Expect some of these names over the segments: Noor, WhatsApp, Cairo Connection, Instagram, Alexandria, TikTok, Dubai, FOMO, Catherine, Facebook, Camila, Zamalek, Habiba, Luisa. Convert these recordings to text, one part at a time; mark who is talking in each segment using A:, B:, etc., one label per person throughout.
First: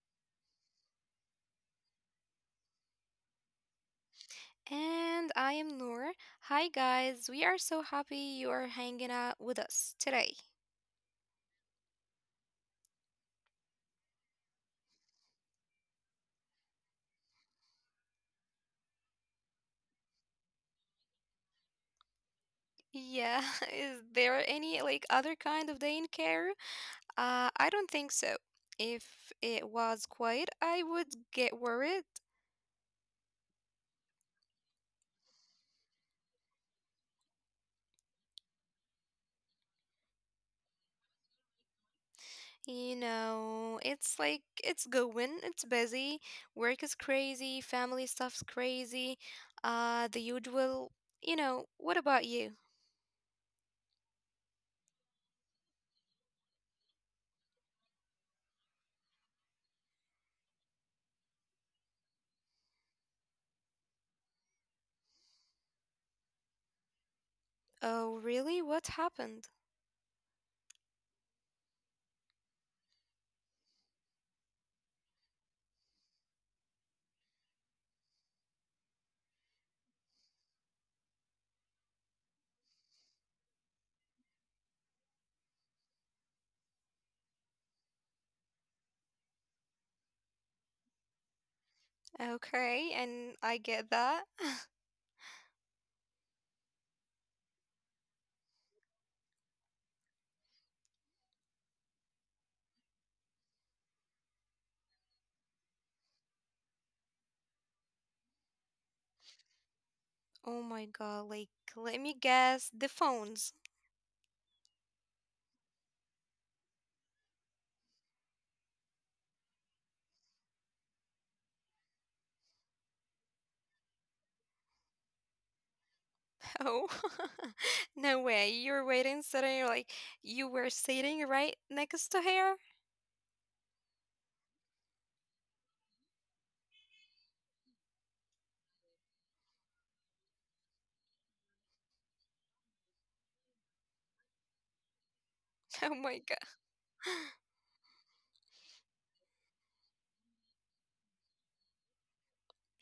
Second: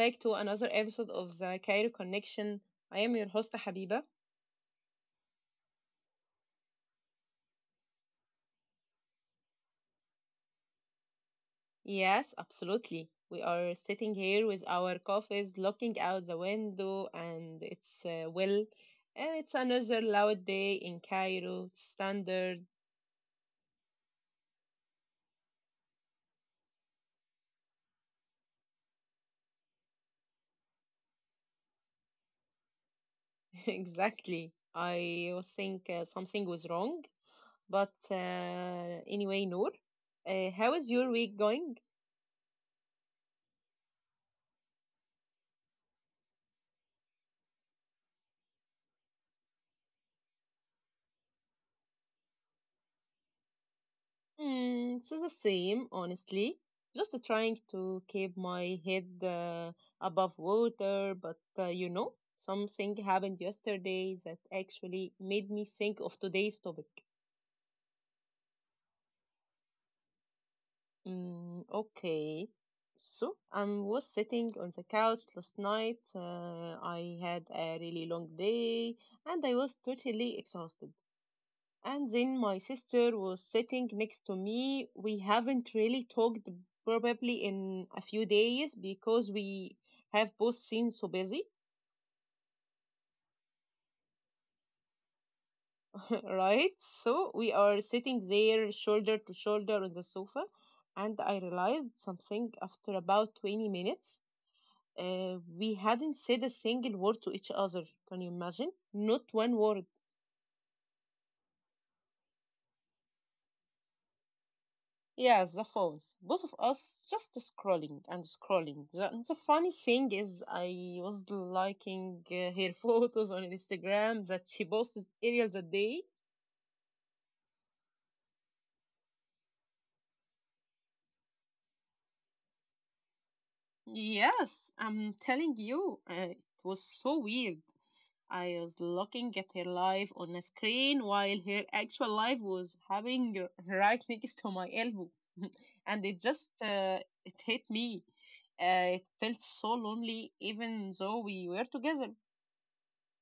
A: back to another episode of the Cairo Connection. I am your host Habiba.
B: And I am Noor. Hi, guys. We are so happy you are hanging out with us today.
A: Yes, absolutely. We are sitting here with our coffees, looking out the window, and it's well, it's another loud day in Cairo. Standard,
B: Yeah, is there any like other kind of day in care? I don't think so. If it was quiet, I would get worried.
A: exactly. I was think something was wrong, but anyway, Noor, how is your week going?
B: You know, it's like it's going, it's busy, work is crazy, family stuff's crazy, the usual. You know, what about you?
A: So the same, honestly. Just trying to keep my head above water, but something happened yesterday that actually made me think of today's topic.
B: Oh, really? What happened?
A: Mm, okay. So I was sitting on the couch last night. I had a really long day and I was totally exhausted. And then my sister was sitting next to me. We haven't really talked probably in a few days because we have both seen so busy,
B: Okay, and I get that.
A: right? So we are sitting there shoulder to shoulder on the sofa, and I realized something after about 20 minutes. We hadn't said a single word to each other. Can you imagine? Not one word.
B: Oh my god, like, let me guess, the phones.
A: Yes, the phones. Both of us just scrolling and scrolling. And the funny thing is, I was liking her photos on Instagram that she posted earlier the day.
B: Oh, no way. You're waiting, sitting, you're like, you were sitting right next to her?
A: Yes, I'm telling you, it was so weird. I was looking at her live on a screen while her actual live was happening right next to my elbow, and
B: Oh my god.
A: it hit me. It felt so lonely, even though we were together.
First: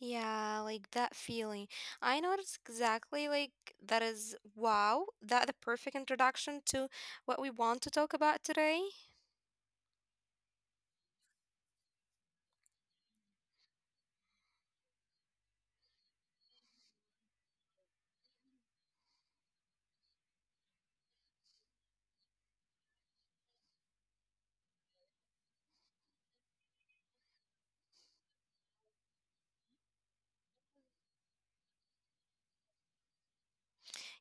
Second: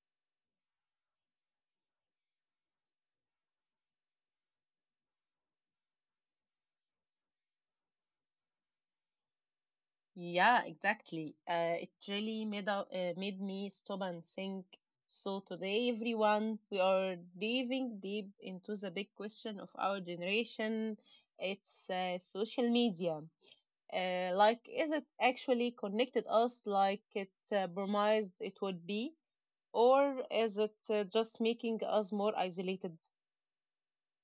B: Yeah, like that feeling. I noticed exactly like that is wow, that the perfect introduction to what we want to talk about today.
A: Yeah, exactly. It really made me stop and think. So today, everyone, we are diving deep into the big question of our generation. It's social media. Like, is it actually connected us like it promised it would be, or is it just making us more isolated?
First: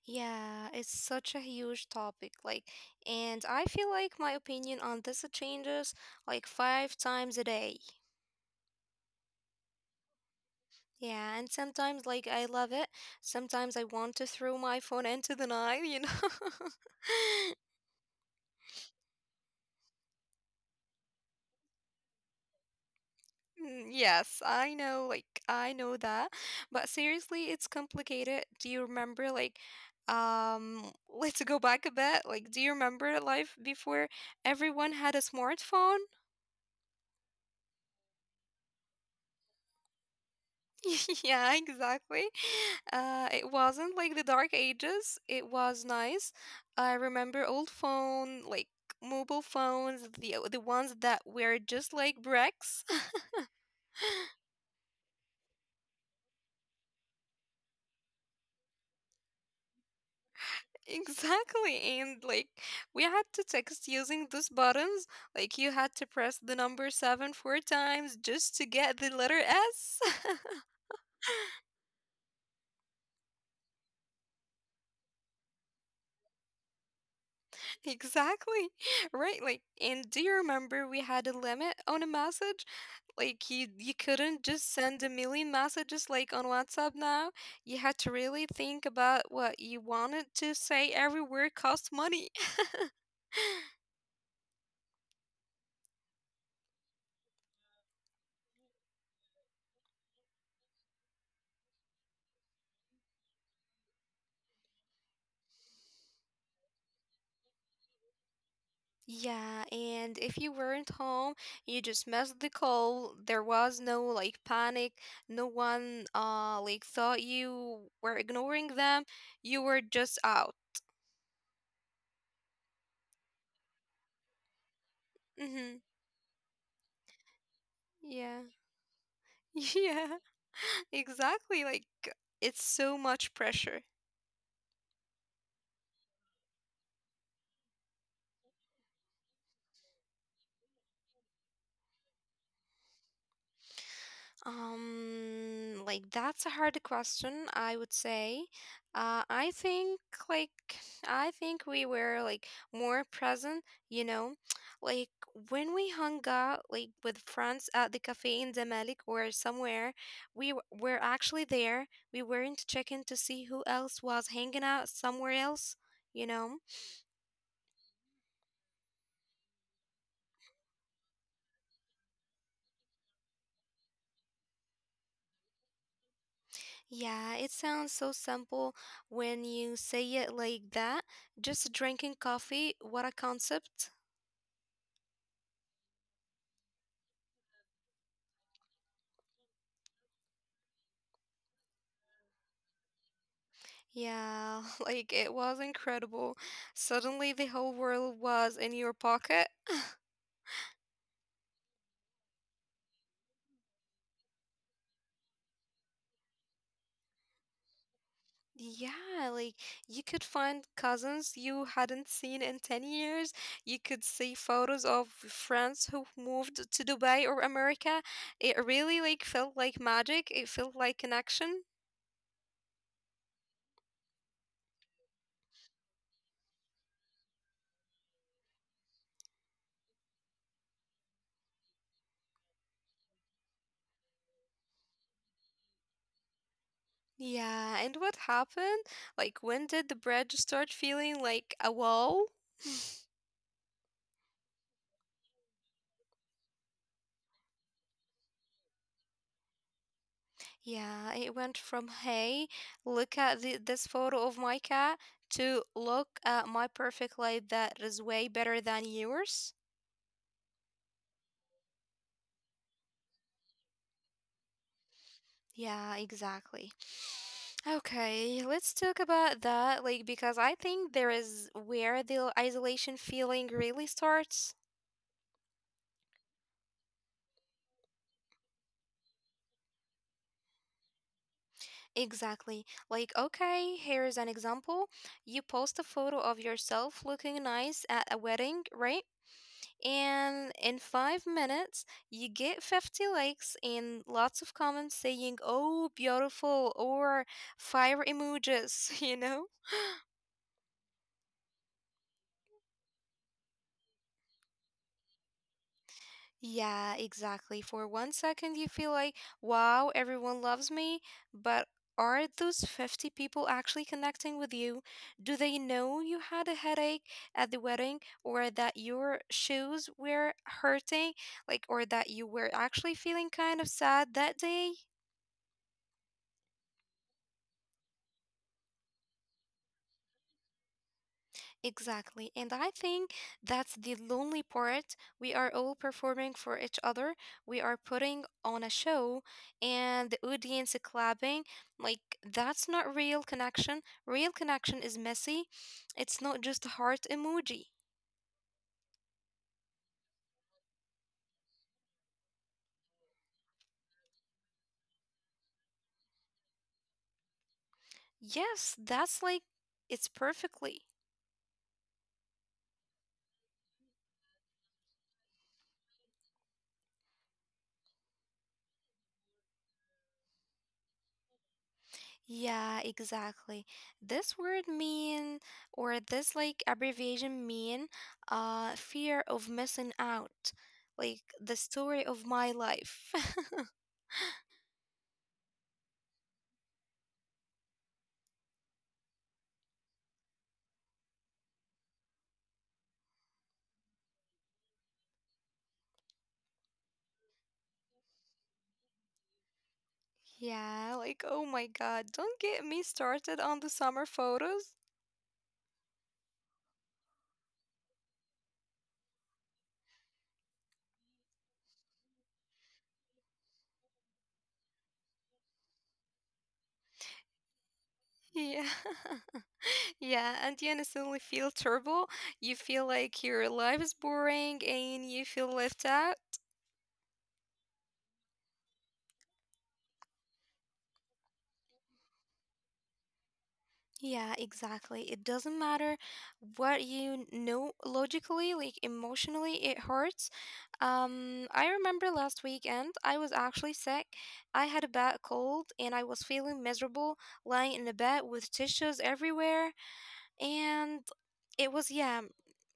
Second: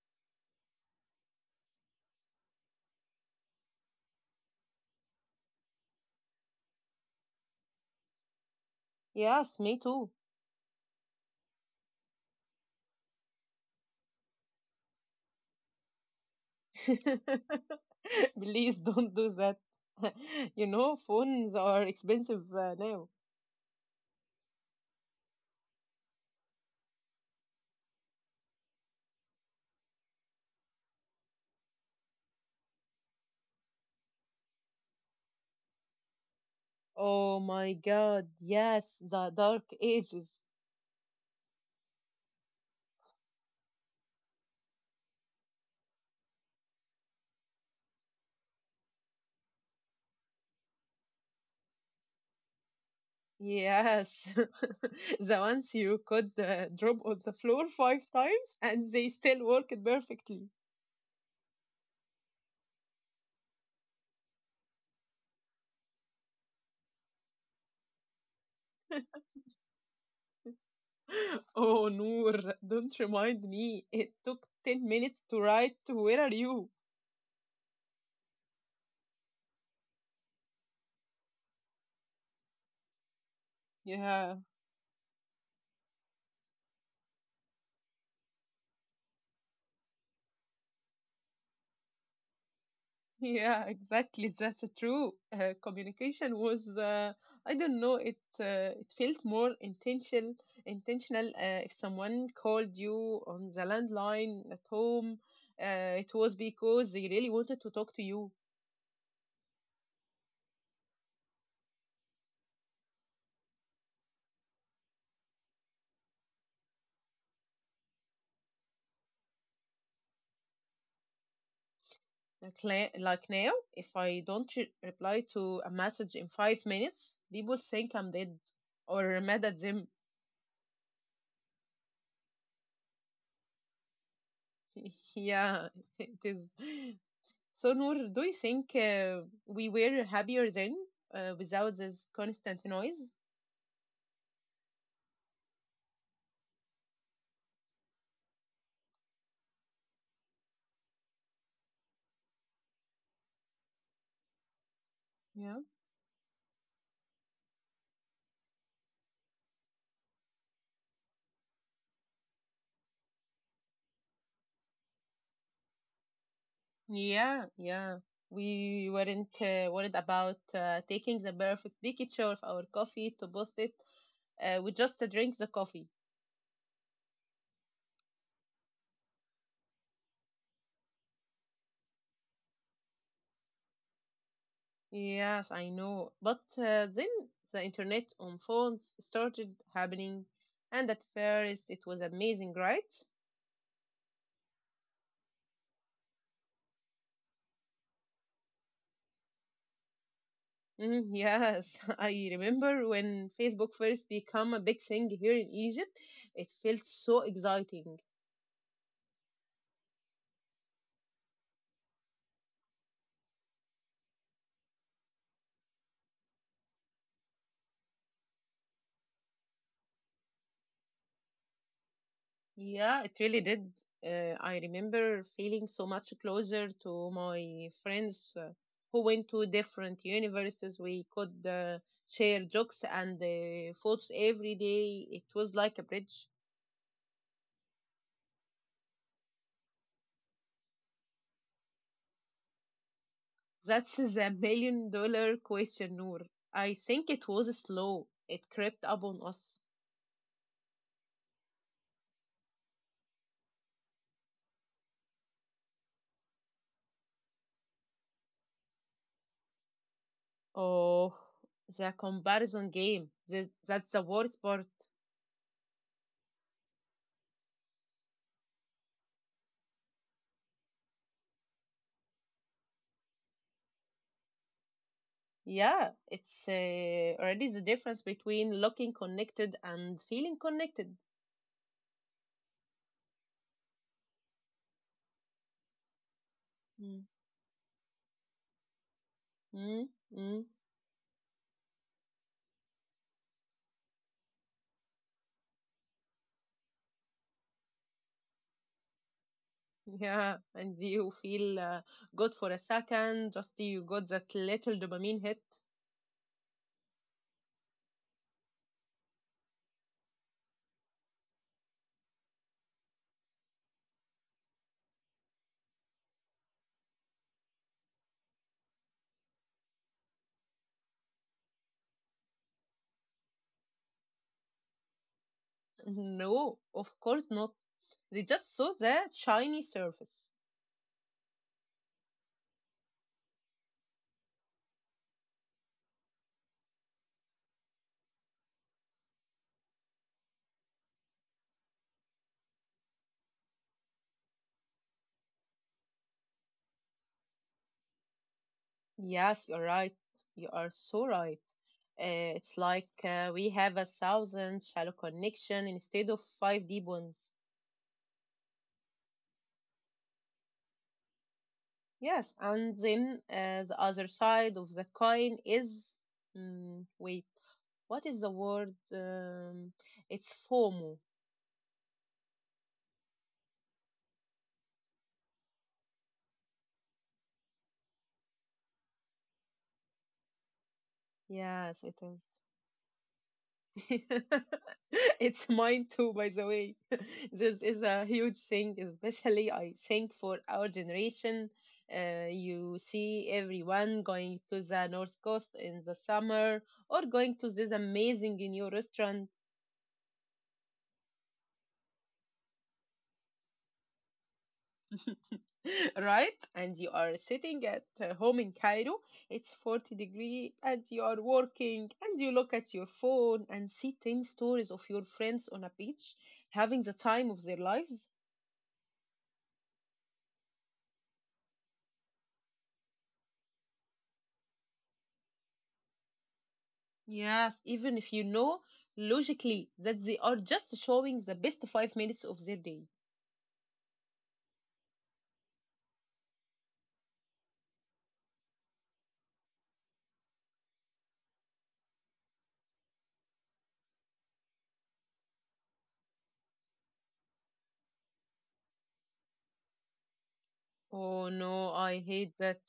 B: Yeah, it's such a huge topic, like, and I feel like my opinion on this changes like five times a day.
A: Yes, me too.
B: Yeah, and sometimes, like, I love it. Sometimes I want to throw my phone into the night, you know?
A: Please don't do that. Phones are expensive now.
B: Mm, yes, I know, like, I know that. But seriously, it's complicated. Do you remember, like, let's go back a bit. Like, do you remember life before everyone had a smartphone?
A: Oh my God, yes, the dark ages.
B: Yeah, exactly. It wasn't like the dark ages. It was nice. I remember old phone, like mobile phones, the ones that were just like bricks.
A: Yes, the ones you could drop on the floor five times and they still worked perfectly.
B: Exactly, and like we had to text using those buttons. Like you had to press the number 7 four times just to get the letter S.
A: Oh, Noor, don't remind me. It took 10 minutes to write to Where Are You?
B: Exactly. Right. Like, and do you remember we had a limit on a message? Like you
A: Yeah.
B: couldn't just send a million messages like on WhatsApp now. You had to really think about what you wanted to say. Every word cost money.
A: Yeah, exactly. That's true. Communication was, I don't know, it felt more intentional. Intentional. If someone called you on the landline at home, it was because they really wanted to talk to you.
B: Yeah, and if you weren't home, you just missed the call. There was no like panic. No one like thought you were ignoring them. You were just out.
A: Like, like now, if I don't reply to a
B: Mhm.
A: message in 5 minutes, people think I'm dead
B: Yeah.
A: or mad at them.
B: Yeah, exactly. Like it's so much pressure.
A: yeah, it is. So, Noor, do you think we were happier then without this constant noise?
B: Like that's a hard question, I would say. I think like I think we were like more present, you know, like
A: Yeah,
B: when we hung out like with friends at the cafe in Zamalek or somewhere, were actually there. We weren't checking to see who else was hanging out somewhere else, you know.
A: yeah, yeah. We weren't worried about taking the perfect picture of our coffee to post it. We just drink the coffee.
B: Yeah, it sounds so simple when you say it like that. Just drinking coffee, what a concept.
A: Yes, I know. But then the internet on phones started happening, and at first it was amazing, right?
B: Yeah, like it was incredible. Suddenly the whole world was in your pocket.
A: Mm, yes, I remember when Facebook first became a big thing here in Egypt, it felt so exciting.
B: Yeah, like you could find cousins you hadn't seen in 10 years. You could see photos of friends who moved to Dubai or America. It really like felt like magic. It felt like connection.
A: Yeah, it really did. I remember feeling so much closer to my friends who went to different universities. We could share jokes and photos every day. It was like a bridge.
B: Yeah, and what happened? Like, when did the bread start feeling like a wall?
A: That's the million dollar question, Noor. I think it was slow. It crept up on us.
B: Yeah, it went from, hey, look at this photo of my cat to look at my perfect life that is way better than yours.
A: Oh, the comparison game. That's the worst part.
B: Yeah, exactly. Okay, let's talk about that, like, because I think there is where the isolation feeling really starts.
A: Yeah, it's already the difference between looking connected and feeling connected.
B: Exactly. Like, okay, here is an example. You post a photo of
A: Mm.
B: yourself looking nice at a wedding, right?
A: Mm, mm,
B: And in 5 minutes, you get 50 likes and lots of comments saying, oh, beautiful, or fire emojis, you know?
A: yeah, and you feel good for a second, just you got that little dopamine hit.
B: Yeah, exactly. For one second, you feel like, wow, everyone loves me, but are those 50 people actually connecting with you? Do they know you had a headache at the wedding or that your shoes were hurting, like, or that you were actually feeling kind of sad that day?
A: No, of course not. They just saw the shiny surface.
B: Exactly. And I think that's the lonely part. We are all performing for each other. We are putting on a show and the audience clapping. Like, that's not real connection. Real connection is messy. It's not just a heart emoji.
A: Yes, you're right. You are so right. It's like we have a thousand shallow connection instead of five deep ones.
B: Yes, that's like, it's perfectly.
A: Yes, and then the other side of the coin is wait, what is the word? It's FOMO.
B: Yeah, exactly. This word mean or this like abbreviation mean fear of missing out. Like the
A: Yes, it
B: story
A: is.
B: of my life.
A: It's mine too, by the way. This is a huge thing, especially I think for our generation. You see everyone going to the north coast in the summer or going to this amazing new restaurant,
B: Yeah, like oh my God, don't get me started on the summer photos.
A: right? And you are sitting at home in Cairo. It's 40 degree and you are working and you look at your phone and see 10 stories of your friends on a beach having the time of their lives.
B: Yeah. Yeah, and you instantly feel terrible. You feel like your life is boring and you feel left out.
A: Yes, even if you know logically that they are just showing the best 5 minutes of their day.
B: Yeah, exactly. It doesn't matter what you know logically, like emotionally, it hurts. I remember last weekend, I was actually sick. I had a bad cold and I was feeling miserable, lying in the bed with tissues everywhere. And
A: Oh
B: it
A: no,
B: was,
A: I
B: yeah,
A: hate that.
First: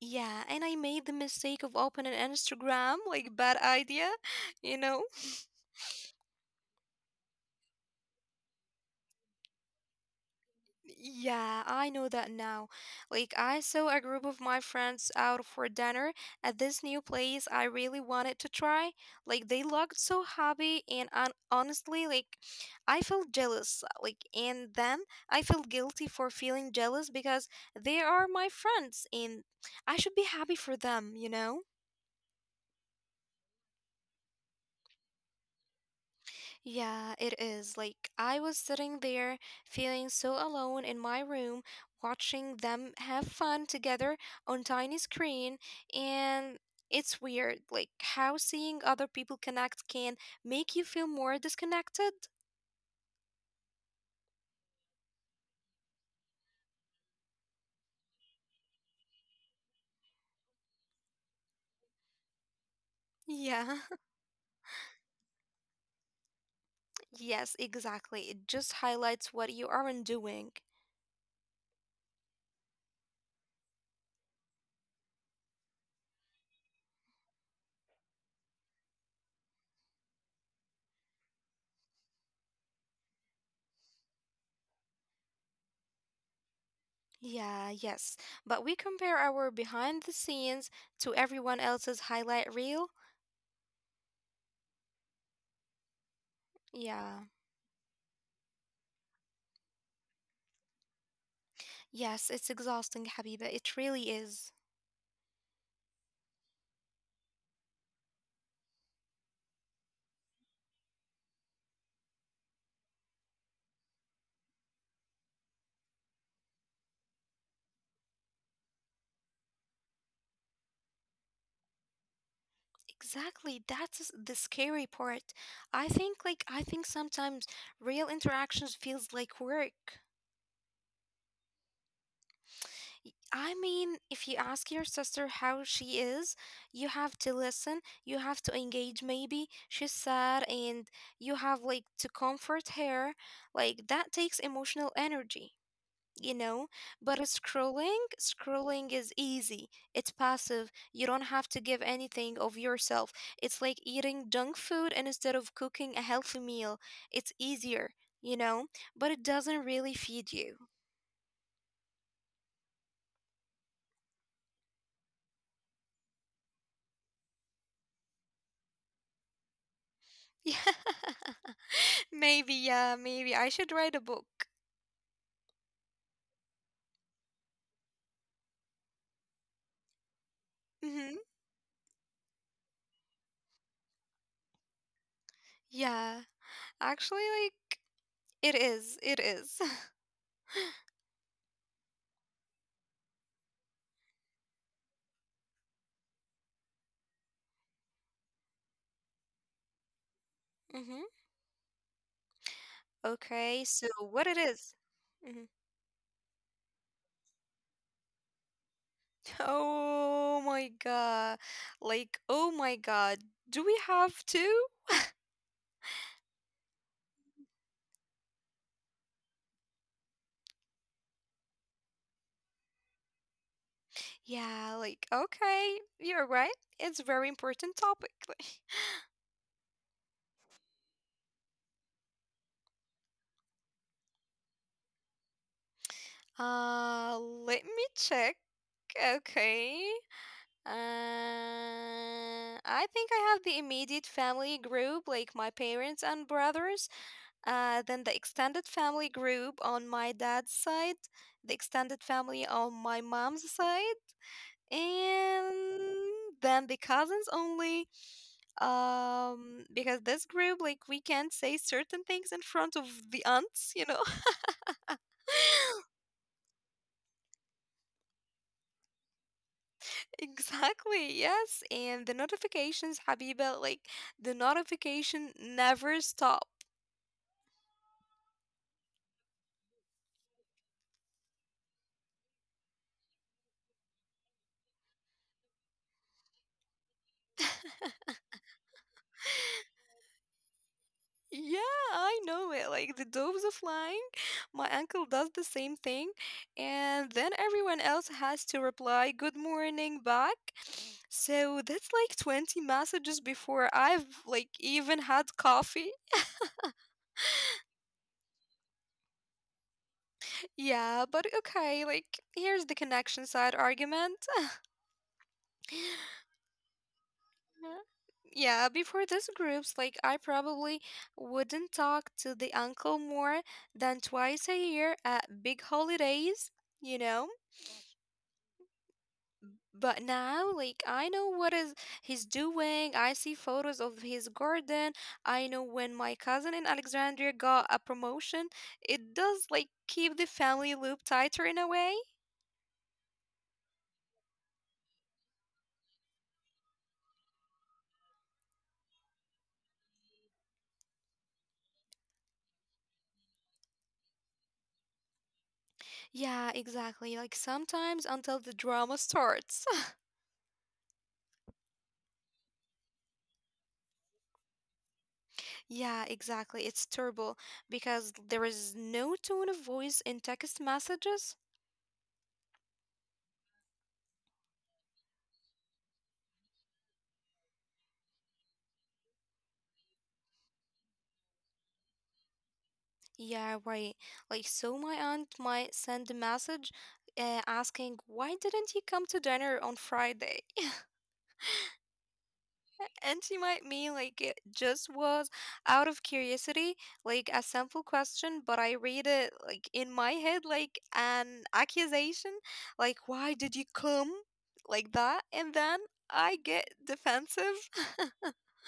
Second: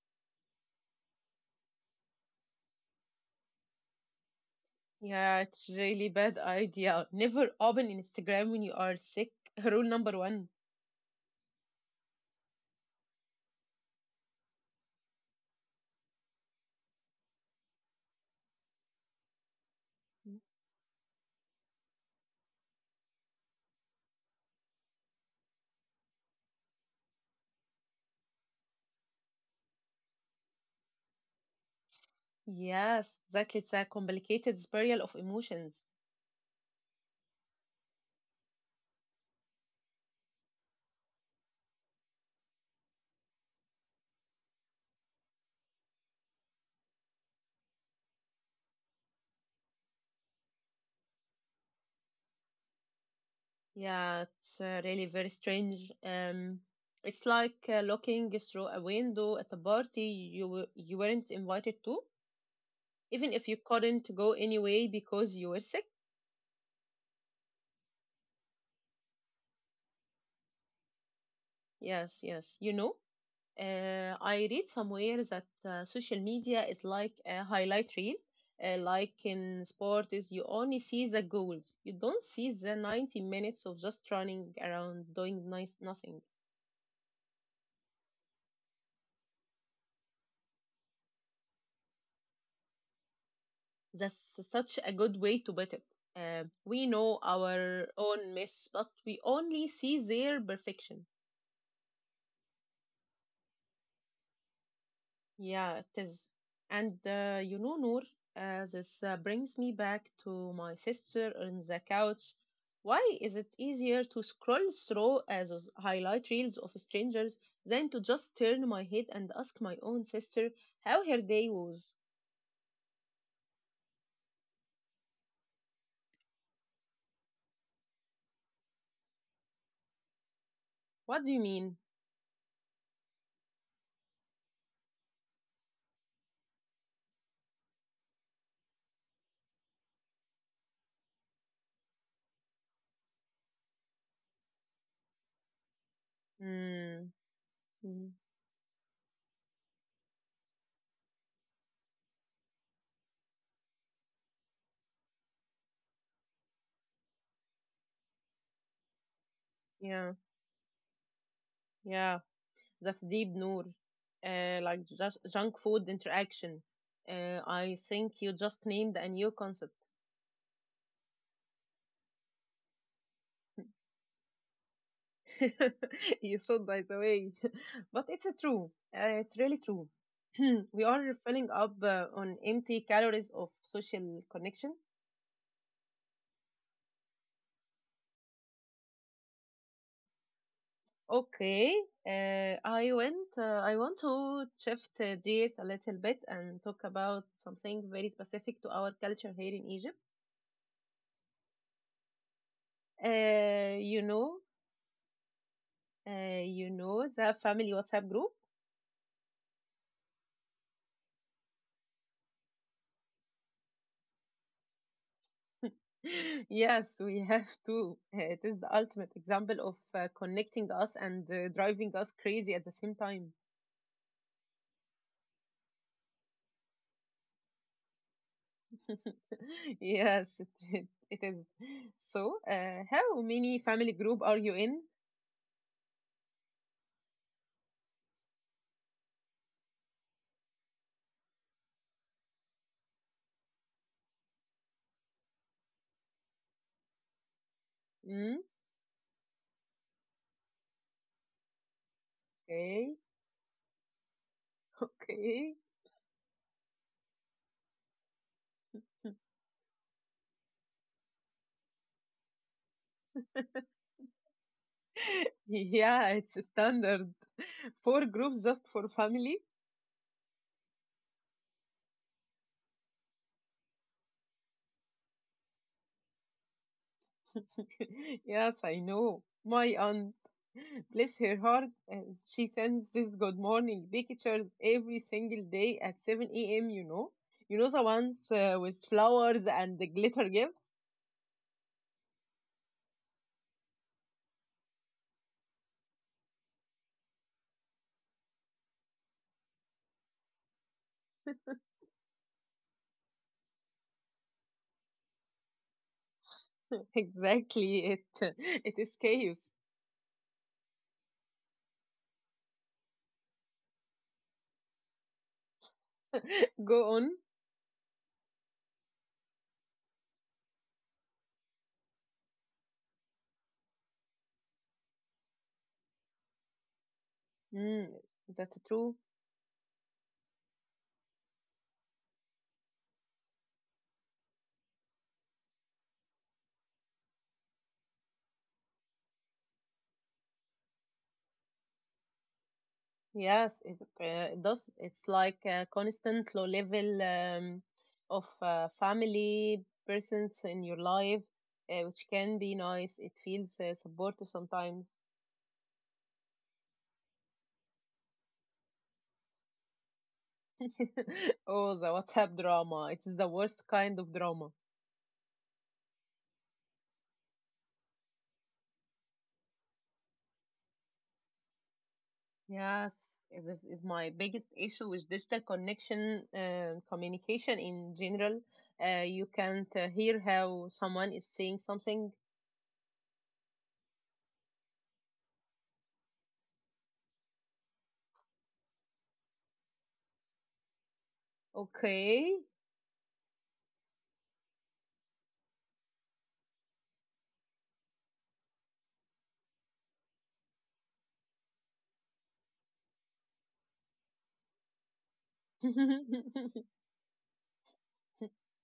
B: yeah. And I made the mistake of opening Instagram, like, bad idea, you know,
A: Yeah, it's really bad idea. Never open Instagram when you are sick. Rule number one.
B: yeah, I know that now. Like, I saw a group of my friends out for dinner at this new place I really wanted to try. Like, they looked so happy, and un honestly, like, I felt jealous. Like, and then I felt guilty for feeling jealous because they are my friends and I should be happy for them, you know?
A: Yes, that it's a complicated spiral of emotions.
B: Yeah, it is. Like, I was sitting there feeling so alone in my room, watching them have fun together on tiny screen, and it's weird, like, how seeing other people connect can make you feel more disconnected.
A: Yeah, it's really very strange. It's like looking through a window at a party you weren't invited to, even if you
B: Yeah,
A: couldn't go anyway because you were sick.
B: yes, exactly. It just highlights what you aren't doing.
A: Yes, yes. I read somewhere that social media is like a highlight reel. Like in sport, is you only see the goals. You don't see the 90 minutes of just running around doing nice nothing.
B: Yeah, yes. But we compare our behind the scenes to everyone else's highlight reel.
A: That's such a good way to put it. We
B: Yeah.
A: know our own mess, but we only see their perfection.
B: Yes, it's exhausting, Habiba. It really is.
A: Yeah, it is. And Noor, this brings me back to my sister on the couch. Why is it easier to scroll through those highlight reels of strangers than to just turn my head and ask my own sister how her day was?
B: Exactly. That's the scary part. I think like I think sometimes real interactions feels like work.
A: What do you mean?
B: I mean, if you ask your sister how she is, you have to listen, you have to engage maybe. She's sad and you have like to comfort her. Like that takes emotional energy. You know,
A: Mm,
B: but scrolling
A: mm,
B: scrolling is easy, it's passive, you don't have to give anything of yourself. It's like eating junk food instead of cooking a healthy meal, it's easier, you know, but it doesn't really
A: yeah,
B: feed you.
A: yeah, that's deep, Noor. Like just junk food interaction. I think you just named a new concept.
B: Yeah, maybe, yeah, maybe I should write a book.
A: you should, by the way. But it's a true. It's really true. We
B: Mm-hmm.
A: are filling up on empty calories of social connection.
B: Yeah, actually like it is it is.
A: Okay, I went. I want to shift gears a little bit and talk about something very specific to our culture here in Egypt.
B: Mm-hmm. Okay,
A: Uh,
B: so
A: you
B: what it
A: know,
B: is? Mm-hmm.
A: you know the family WhatsApp group.
B: Oh my god. Like, oh my god. Do we have to?
A: Yes, we have to. It is the ultimate example of connecting us and driving us crazy at the same time.
B: Yeah, like, okay, you're right. It's a very important topic.
A: Yes, it is. So, how many family group are you in?
B: Let me check. Okay. I think I have the immediate family group, like my parents and brothers. Then the
A: Mm,
B: extended family group on my dad's side, the extended family on
A: okay,
B: my mom's side. And
A: okay.
B: then the cousins only, um, because this group like we can't say certain things in front of the aunts, you know.
A: Yeah, it's a standard. Four groups just for family.
B: Exactly, yes, and the notifications, Habiba, like the notification never stop.
A: Yes, I know. My aunt, bless her heart, uh, she sends this good morning pictures every single day at 7 a.m.. You know the ones with flowers and the glitter gifts?
B: Yeah, I know it. Like the doves are flying. My uncle does the same thing. And then everyone else has to reply, good morning back. So that's like 20 messages before I've like even had coffee.
A: Exactly, it is chaos.
B: Yeah, but okay, like here's the connection side argument.
A: Go on.
B: Yeah, before this groups, like I probably wouldn't talk to the uncle more than twice a year at big holidays, you know?
A: Mm, that's true.
B: But now, like, I know what is he's doing. I see photos of his garden. I know when my cousin in Alexandria got a promotion. It does like keep the family loop tighter in a way.
A: Yes, it does. It's like a constant low level of family presence in your life, which can be nice. It feels supportive sometimes.
B: Yeah, exactly. Like sometimes until the drama starts.
A: Oh, the WhatsApp drama. It's the worst kind of drama.
B: Yeah, exactly. It's terrible because there is no tone of voice in text messages.
A: Yes, this is my biggest issue with digital connection and communication in general. You can't hear how someone is saying something.
B: Yeah, right. Like, so my aunt might send a message asking, why didn't you come to dinner on Friday?
A: Okay.
B: And she might mean, like, it just was out of curiosity, like a simple question, but I read it, like, in my head, like an accusation, like, why did you come? Like that. And then I get defensive.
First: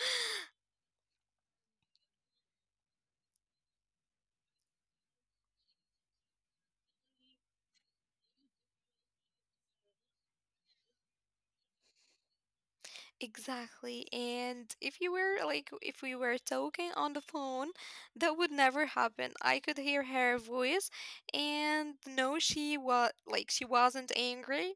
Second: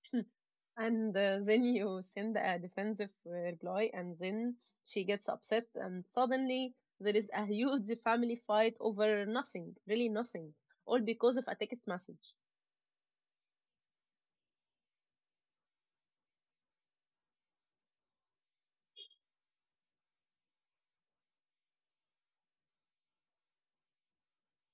A: And then you send a defensive reply, and then she gets upset, and suddenly there is a huge family fight over nothing, really nothing, all because of a text message.
B: Exactly. And if you were like, if we were talking on the phone, that would never happen. I could hear her voice and no, she was like, she wasn't angry.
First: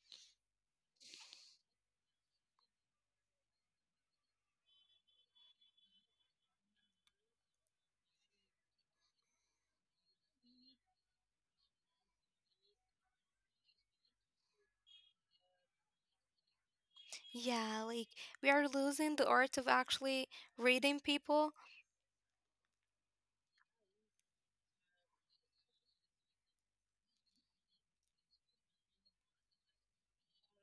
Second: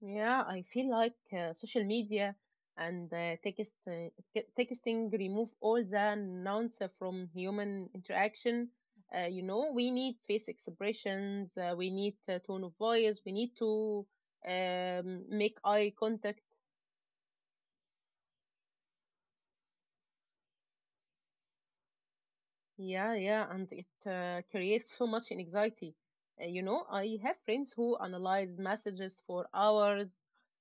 A: Yeah, I feel like social media and texting remove all the nouns from human interaction. We need face expressions, we need tone of voice, we need to make eye contact.
B: Yeah, like we are losing the art of actually reading people.
A: Yeah, yeah, and it creates so much anxiety. I have friends who analyze messages for hours.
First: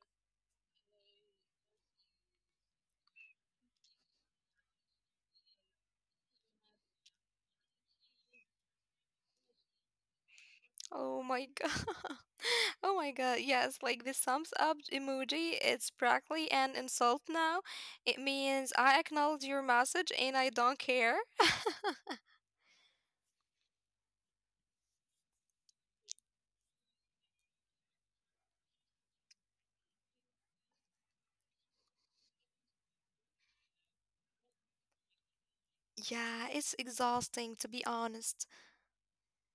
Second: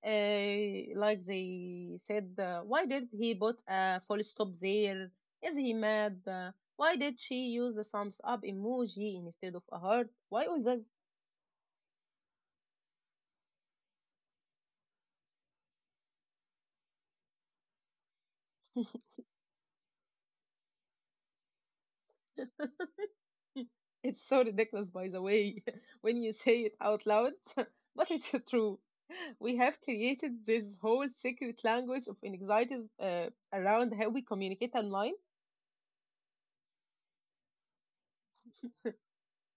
A: Like they said, why did he put a full stop there? Is he mad? Why did she use a thumbs up emoji instead of a heart? Why all that?
B: Oh my God. Oh my God. Yes, like the thumbs up emoji, it's practically an insult now. It means I acknowledge your message and I don't care.
A: It's so ridiculous, by the way, when you say it out loud, but it's true. We have created this whole secret language of anxiety uh, around how we communicate online.
B: Yeah, it's exhausting to be honest.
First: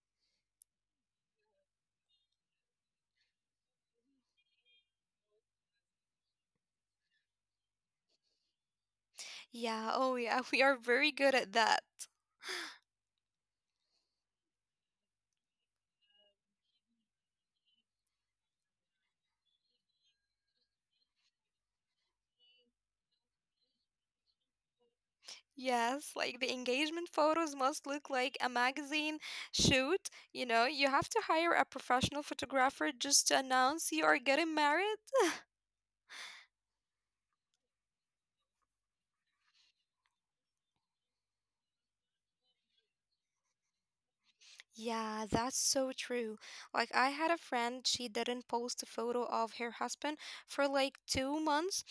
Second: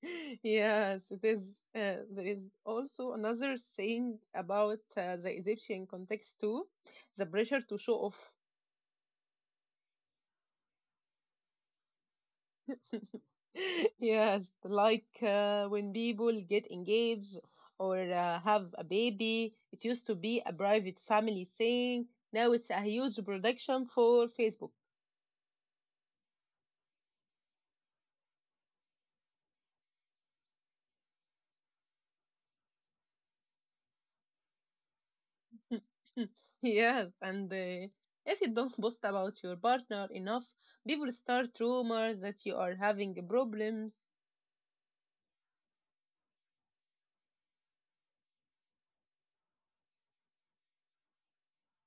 A: Yes, it is. There is also another saying about the Egyptian context too, the pressure to show
B: Yeah, oh yeah, we are very good at that.
A: Yes, like when people get engaged or have a baby, it used to be a private family thing. Now it's a huge production for Facebook.
B: Yes, like the engagement photos must look like a magazine shoot. You know, you have to hire a professional photographer just to announce you are getting married.
A: Yes, and if you don't post about your partner enough, people start rumors that you are having problems.
B: Yeah, that's so true. Like, I had a friend, she didn't post a photo of her husband for like 2 months.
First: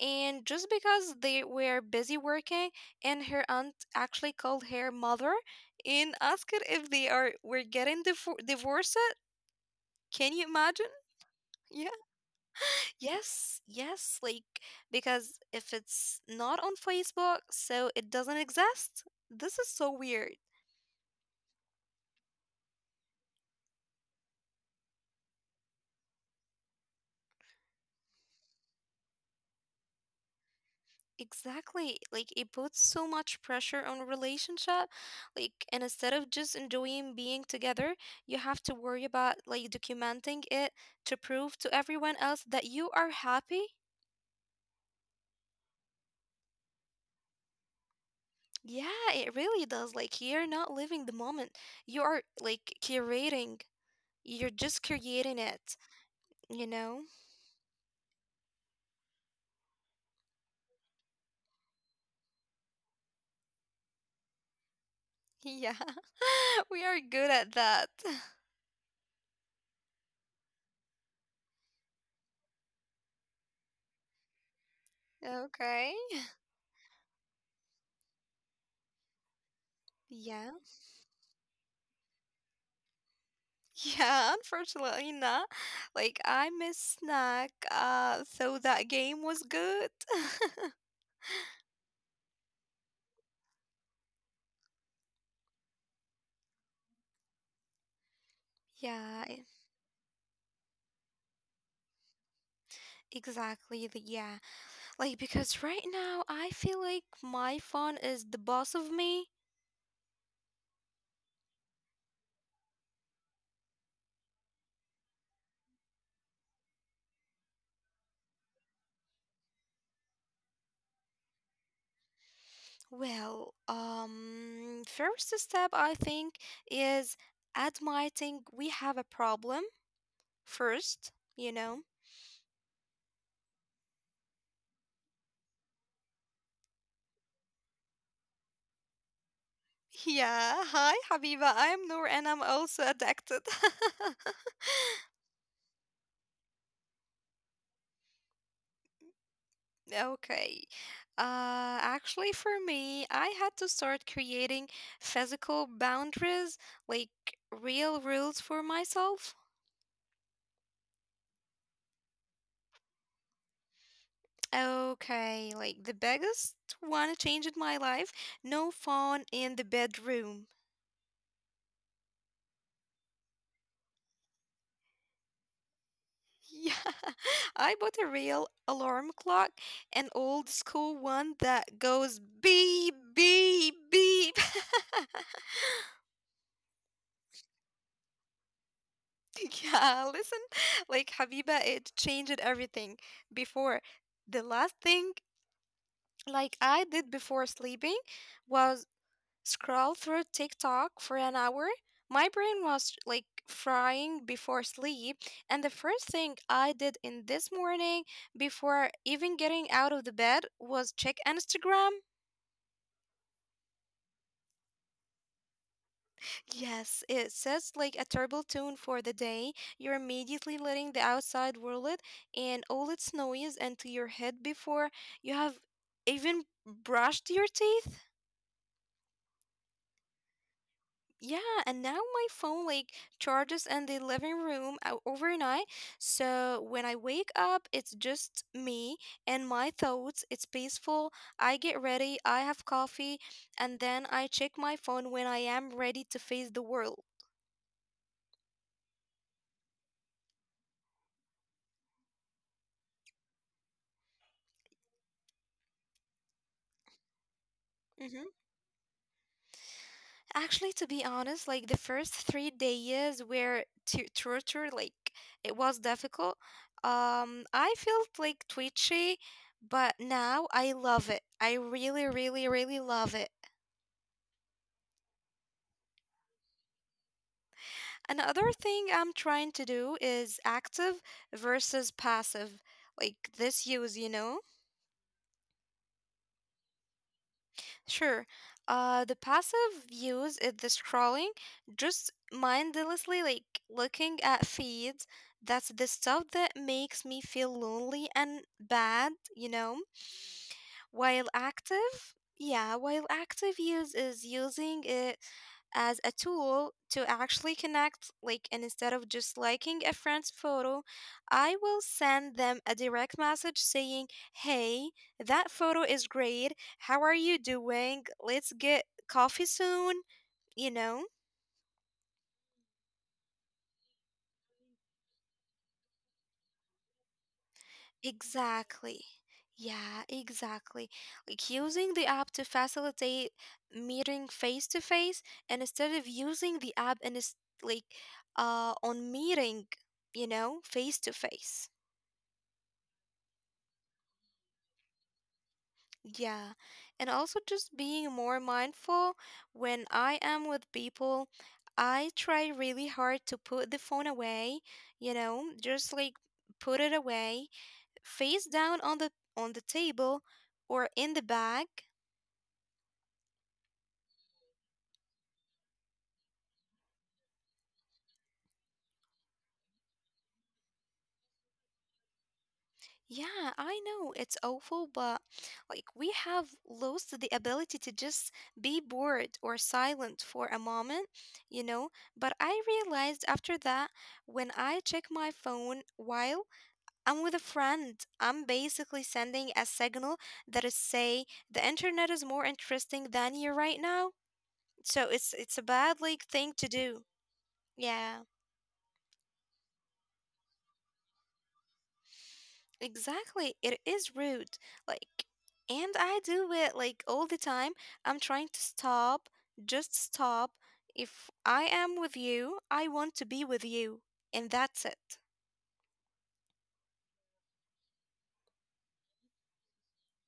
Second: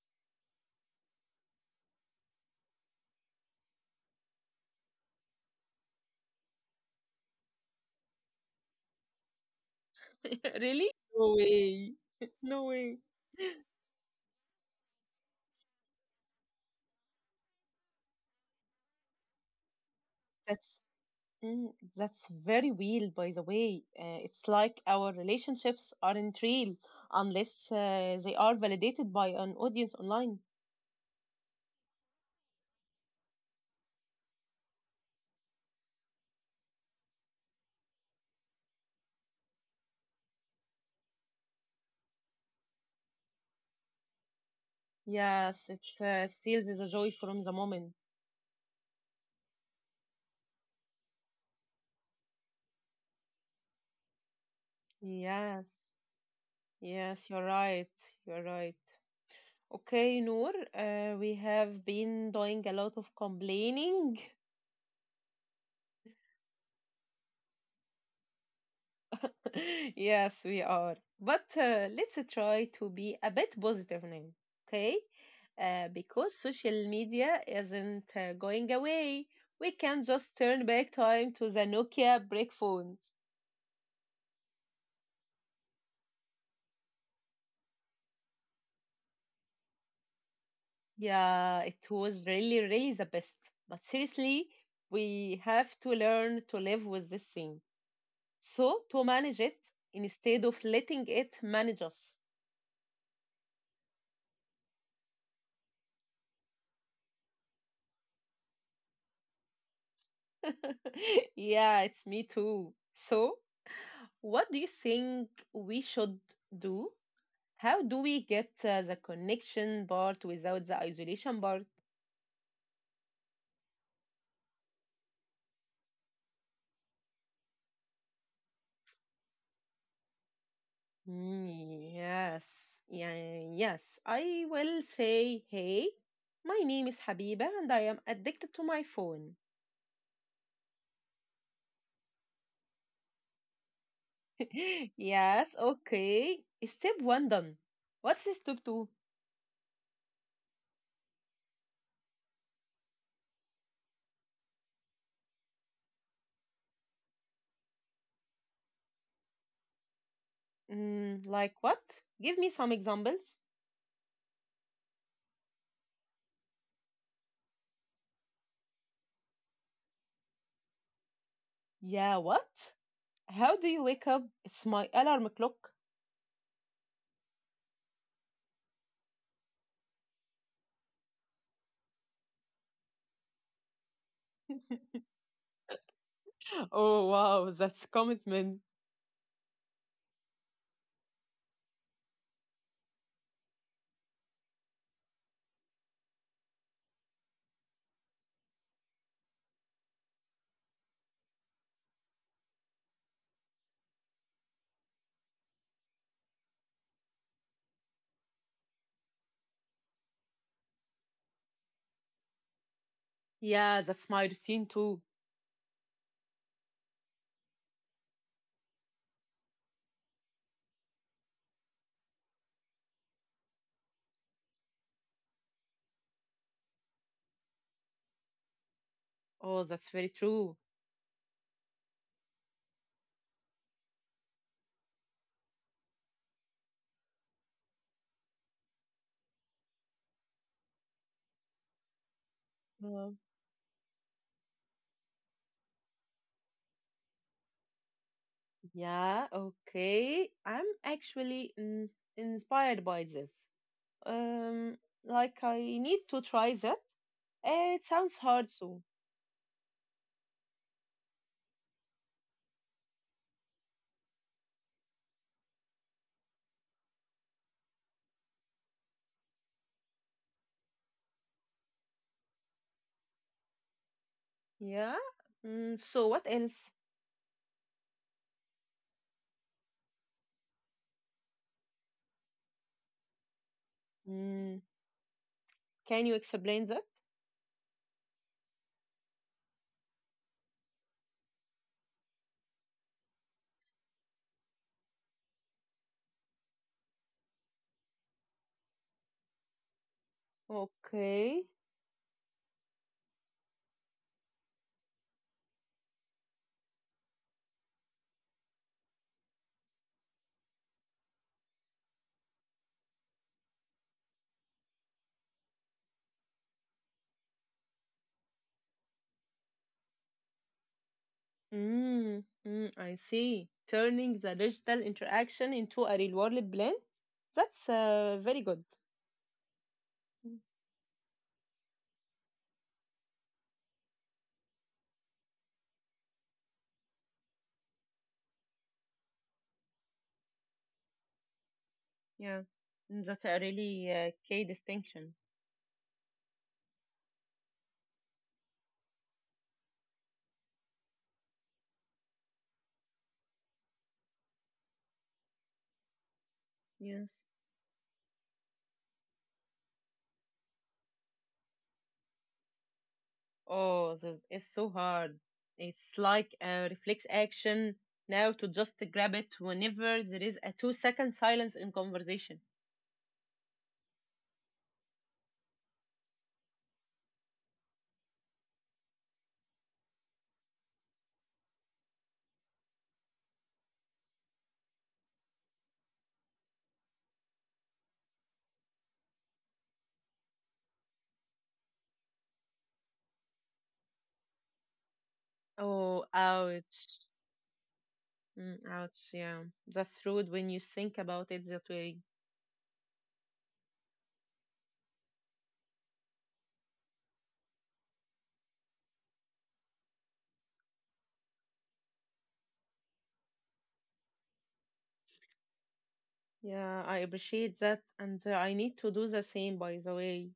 B: And just because they were busy working, and her aunt actually called her mother and asked her if they are were getting divorced. Can you imagine?
A: Really? No
B: Yeah.
A: way. No way.
B: Yes. Yes. Like, because if it's not on Facebook, so it doesn't exist. This is so weird.
A: That's Mm, that's very real, by the way. It's like our relationships aren't real unless they are validated by an audience online.
B: Exactly. Like, it puts so much pressure on relationship. Like, and instead of just enjoying being together, you have to worry about like documenting it to prove to everyone else that you are happy.
A: Yes, it steals the joy from the moment.
B: Yeah, it really does. Like, you're not living the moment. You are like curating. You're just creating
A: Yes,
B: it, you know?
A: yes, you're right. You're right. Okay, Noor, we have been doing a lot of complaining
B: Yeah, we are good at that.
A: Yes, we are. But let's try to be a bit positive now, okay?
B: Okay.
A: Because social media isn't going away. We can just
B: Yeah.
A: turn back time to the Nokia brick phones.
B: Yeah, unfortunately not. Like I miss snack, so that game was good.
A: Yeah, it was really, really the best. But seriously, we have to learn to live with this thing. So, to
B: Yeah,
A: manage it instead of letting it manage us.
B: exactly. Yeah. Like because right now I feel like my phone is the boss of me.
A: Yeah, it's me too. So, what do you think we should do? How do we get the connection part without the isolation part?
B: Well, first step I think is admitting we have a problem first, you know?
A: Yes, yeah, yes. I will say, hey, my name is Habiba and I am addicted to my phone.
B: Yeah, hi Habiba. I'm Noor and I'm also addicted.
A: Yes, okay. Step one done. What's step two?
B: Okay. Actually, for me, I had to start creating physical boundaries, like real rules for myself.
A: Mm, like what? Give me some examples.
B: Okay, like the biggest one change in my life, no phone in the bedroom.
A: Yeah, what? How do you wake up? It's my alarm clock.
B: Yeah, I bought a real alarm clock, an old school one that goes beep, beep, beep.
A: Oh wow, that's commitment.
B: Yeah, listen, like Habiba, it changed everything. Before, the last thing like I did before sleeping was scroll through TikTok for an hour. My brain was like frying before sleep, and the first thing I did in this morning before even getting out of the bed was check Instagram.
A: Yeah, that's my routine too.
B: Yes, it sets like a terrible tone for the day. You're immediately letting the outside world and all its noise into your head before you have even brushed your teeth.
A: Oh, that's very true.
B: Yeah, and now my phone like charges in the living room overnight. So when I wake up, it's just me and my thoughts. It's peaceful. I get ready, I have
A: Yeah.
B: coffee, and then I check my phone when I am ready to face the world.
A: Yeah, okay. I'm actually in inspired by this. Um, like I need to try that. It sounds
B: Mm-hmm.
A: hard, so
B: Actually, to be honest, like the first 3 days were torture. Like it was difficult. I felt like twitchy, but now I love it. I really, really, really love it.
A: yeah. Mm, so what else?
B: Another thing I'm trying to do is active versus passive, like this use.
A: Mm, can you explain that?
B: Sure. The passive views is the scrolling, just mindlessly like looking at feeds. That's the stuff that makes me feel lonely and bad, you know? While
A: Okay.
B: active, yeah, while active use is using it as a tool to actually connect. Like, and instead of just liking a friend's photo, I will send them a direct message saying, "Hey, that photo is great. How are you doing? Let's get coffee soon, you know?"
A: Mm, mm, I see. Turning the digital interaction into a real-world plan. That's very good.
B: Exactly. Yeah, exactly. Like using the app to facilitate meeting face to face and instead of using the app and it's like on meeting, you know, face to face.
A: Yeah, mm, that's a really key distinction.
B: Yeah. And also just being more mindful when I am with people, I try really hard to put the phone away, you know, just like put it
A: Yes.
B: away, face down on the table or in the bag.
A: Oh, the, it's so hard. It's like a reflex action now to just grab it whenever there is a 2 second silence in conversation.
B: Yeah, I know it's awful, but like we have lost the ability to just be bored or silent for a moment, you know. But I realized after that, when I check my phone while I'm with a friend, I'm basically sending a signal that is say the internet is more interesting than you right now. So it's a
A: Oh,
B: bad like thing to
A: ouch.
B: do. Yeah.
A: Mm, ouch, yeah. That's rude when you think about it that way.
B: Exactly. It is rude. Like, and I do it like all the time. I'm trying to stop, just stop. If I am with you, I want to be with you, and that's it.
A: Yeah, I appreciate that, and I need to do the same, by the way.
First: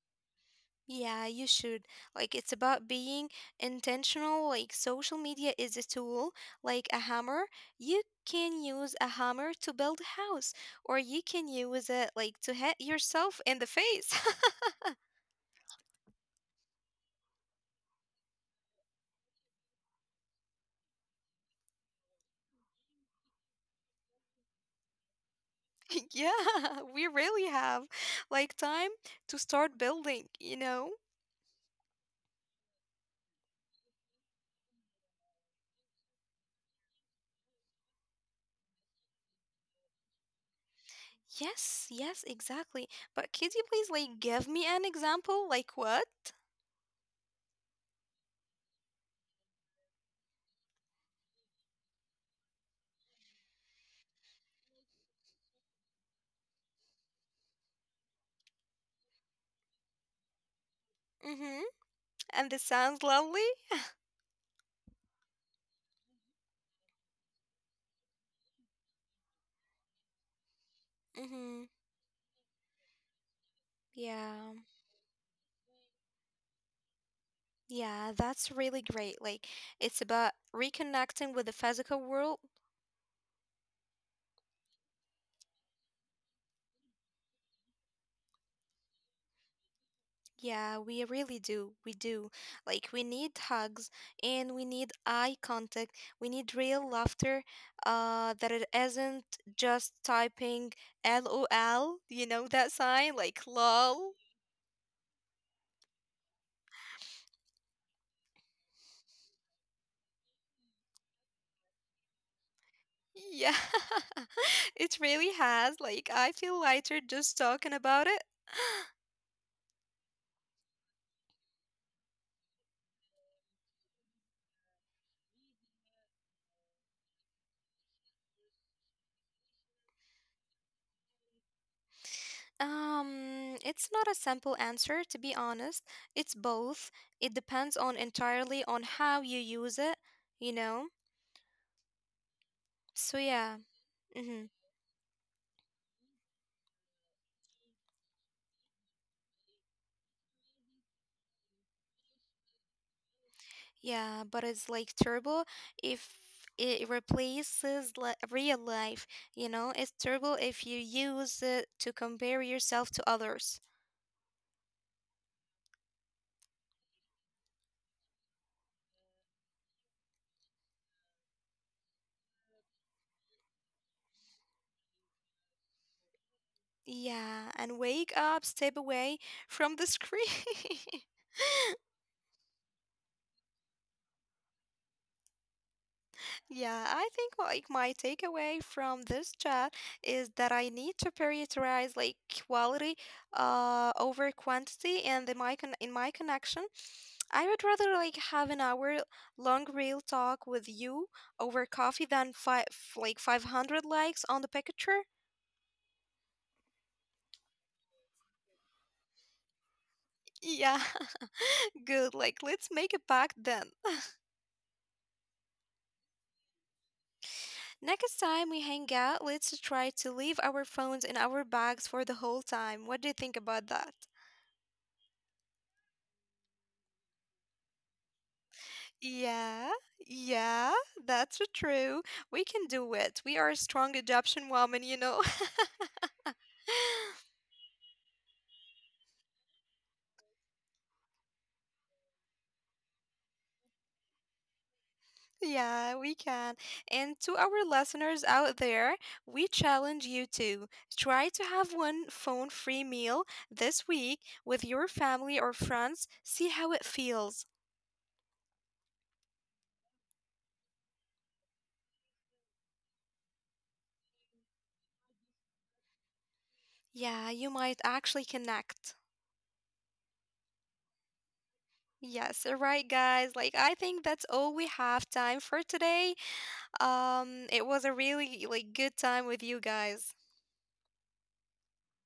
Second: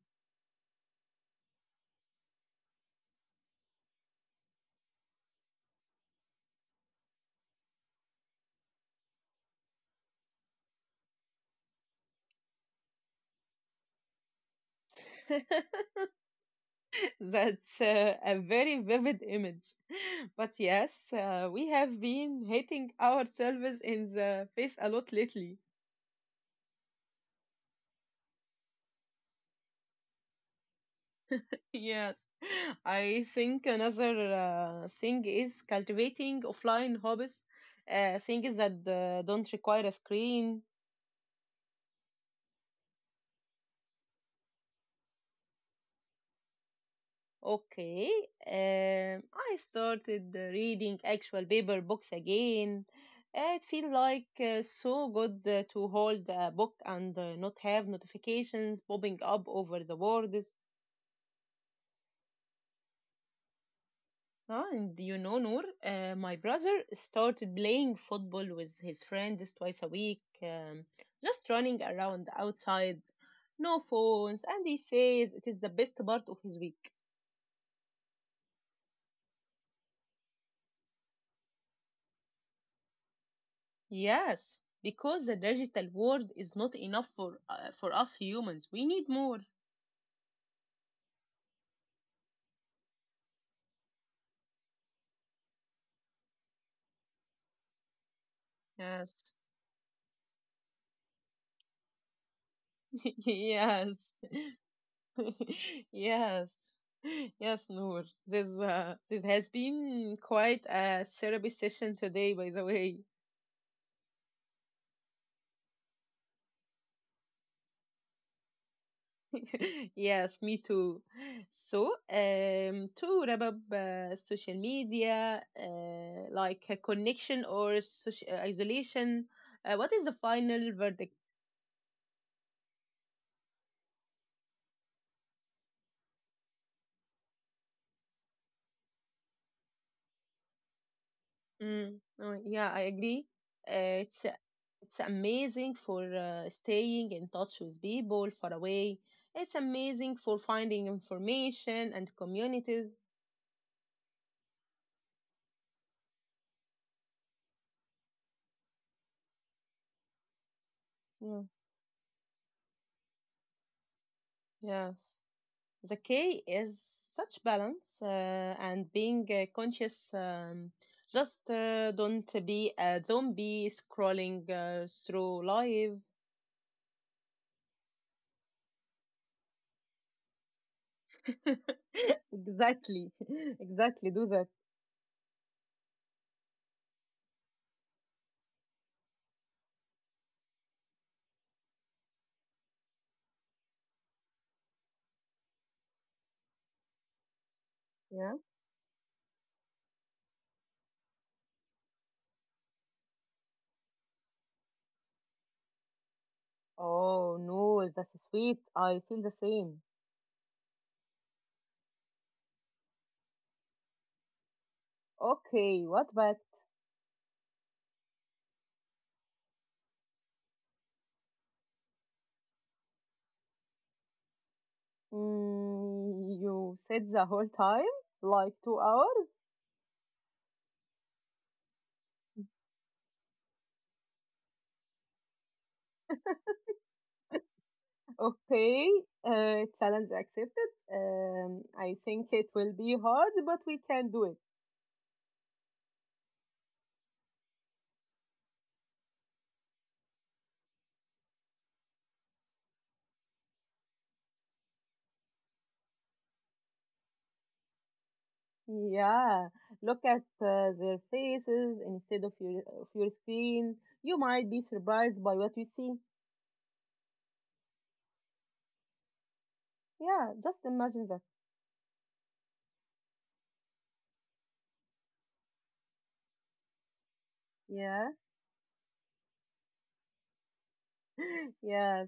B: Yeah, you should. Like, it's about being intentional. Like, social media is a tool, like a hammer. You can use a hammer to build a house, or you can use it like to hit yourself in the face.
A: That's a very vivid image. But yes, we have been hating ourselves in the face a lot lately.
B: yeah, we really have like time to start building.
A: Yes. I think another thing is cultivating offline hobbies, things that don't require a screen.
B: Yes, yes, exactly. But could you please like give me an example? Like what?
A: Okay, I started reading actual paper books again. It feel like so good to hold a book and not have notifications popping up over the words.
B: Mm-hmm. And this sounds lovely?
A: Ah, and you know, Noor, my brother started playing football with his friends twice a week, just
B: Mm-hmm.
A: running around outside, no
B: Yeah.
A: phones, and he says it is the best part of his week.
B: Yeah, that's really great. Like it's about reconnecting with the physical world.
A: Yes, because the digital world is not enough for us humans. We need more.
B: Yeah, we really do. We do. Like, we need hugs and we need eye contact. We need real laughter, that it isn't
A: Yes.
B: just typing LOL, you know, that sign, like
A: Yes.
B: lol.
A: Yes. Yes, Noor. This has been quite a therapy session today, by the way.
B: Yeah, it really has. Like, I feel lighter just talking about it.
A: Yes, me too. So, to wrap up social media, like a connection or isolation, what is the final verdict?
B: It's not a simple answer, to be honest. It's both. It depends on entirely on how you use it, you know?
A: Mm, no, yeah, I
B: So,
A: agree.
B: yeah.
A: Uh, it's uh,
B: Mm-hmm.
A: it's amazing for staying in touch with people far away. It's amazing for finding information and communities.
B: Yeah, but it's like turbo if it replaces li real life, you know? It's turbo if you
A: Yeah,
B: use it to compare yourself to others.
A: yes. The key is such balance and being conscious. Just don't be a zombie scrolling through life.
B: Yeah, and wake up, step away from the screen.
A: Exactly, exactly. Do that.
B: Yeah, I think like my takeaway from this chat is that I need to prioritize like quality over quantity and the my con in my connection I would rather like
A: Yeah.
B: have an hour long real talk with you over coffee than five like 500 likes on the picture.
A: Oh no, that's sweet. I feel the same.
B: Yeah, good. Like let's make a pact then.
A: Okay, what but?
B: Next time we hang out, let's try to leave our phones in our bags for the whole time. What do you think about that?
A: Mm, you said the whole time? Like 2 hours?
B: Yeah. Yeah, that's true. We can do it. We are strong adoption woman, you know.
A: Okay, challenge accepted. I think it will be hard, but we can do it.
B: Yeah, we can. And to our listeners out there, we challenge you to try to have one phone free meal this week with your family or friends. See how it feels.
A: Yeah, look at their faces instead of your screen. You might be surprised by what you see.
B: Yeah, you might actually connect.
A: Yeah, just imagine that.
B: Yes, all right, guys. Like, I think that's all we have time for today. It was a
A: Yeah.
B: really like good time with you guys.
A: Yes.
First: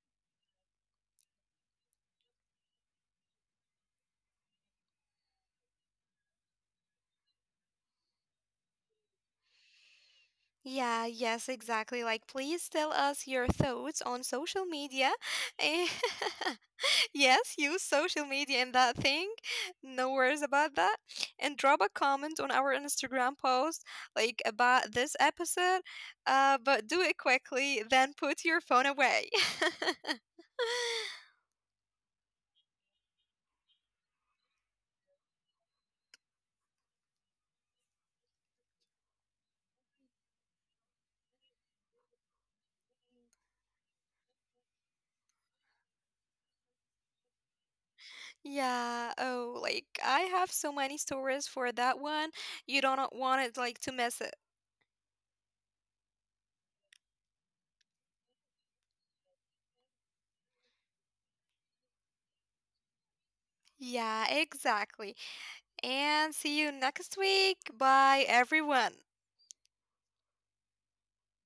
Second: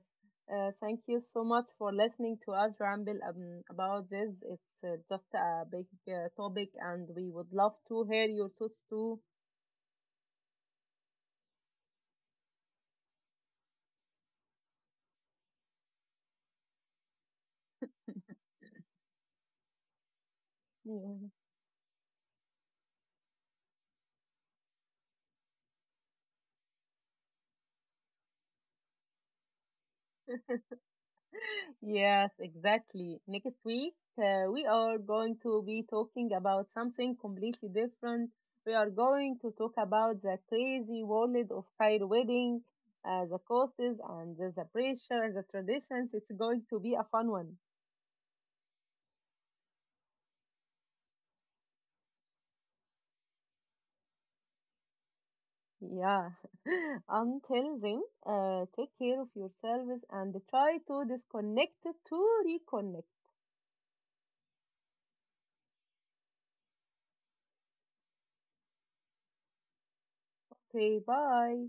A: Thank you so much for listening to us ramble about this. It's just a big topic, and we would love to hear your thoughts too.
B: Yeah, yes, exactly. Like, please tell us your thoughts on social media. And yes, use social media in that thing. No worries about that.
A: Yeah.
B: And drop a comment on our Instagram post, like about this episode. But do it quickly, then put your phone away.
A: Yes, exactly. Next week, we are going to be talking about something completely different. We are going to talk about the crazy world of Cairo wedding, the costs and the pressure, the traditions. It's going to be a fun one.
B: yeah. Oh, like I have so many stories for that one. You don't want it like to miss it.
A: Yeah. Until then, take care of yourselves and try to disconnect to reconnect.
B: Yeah, exactly. And see you next week. Bye, everyone.
A: Okay, bye.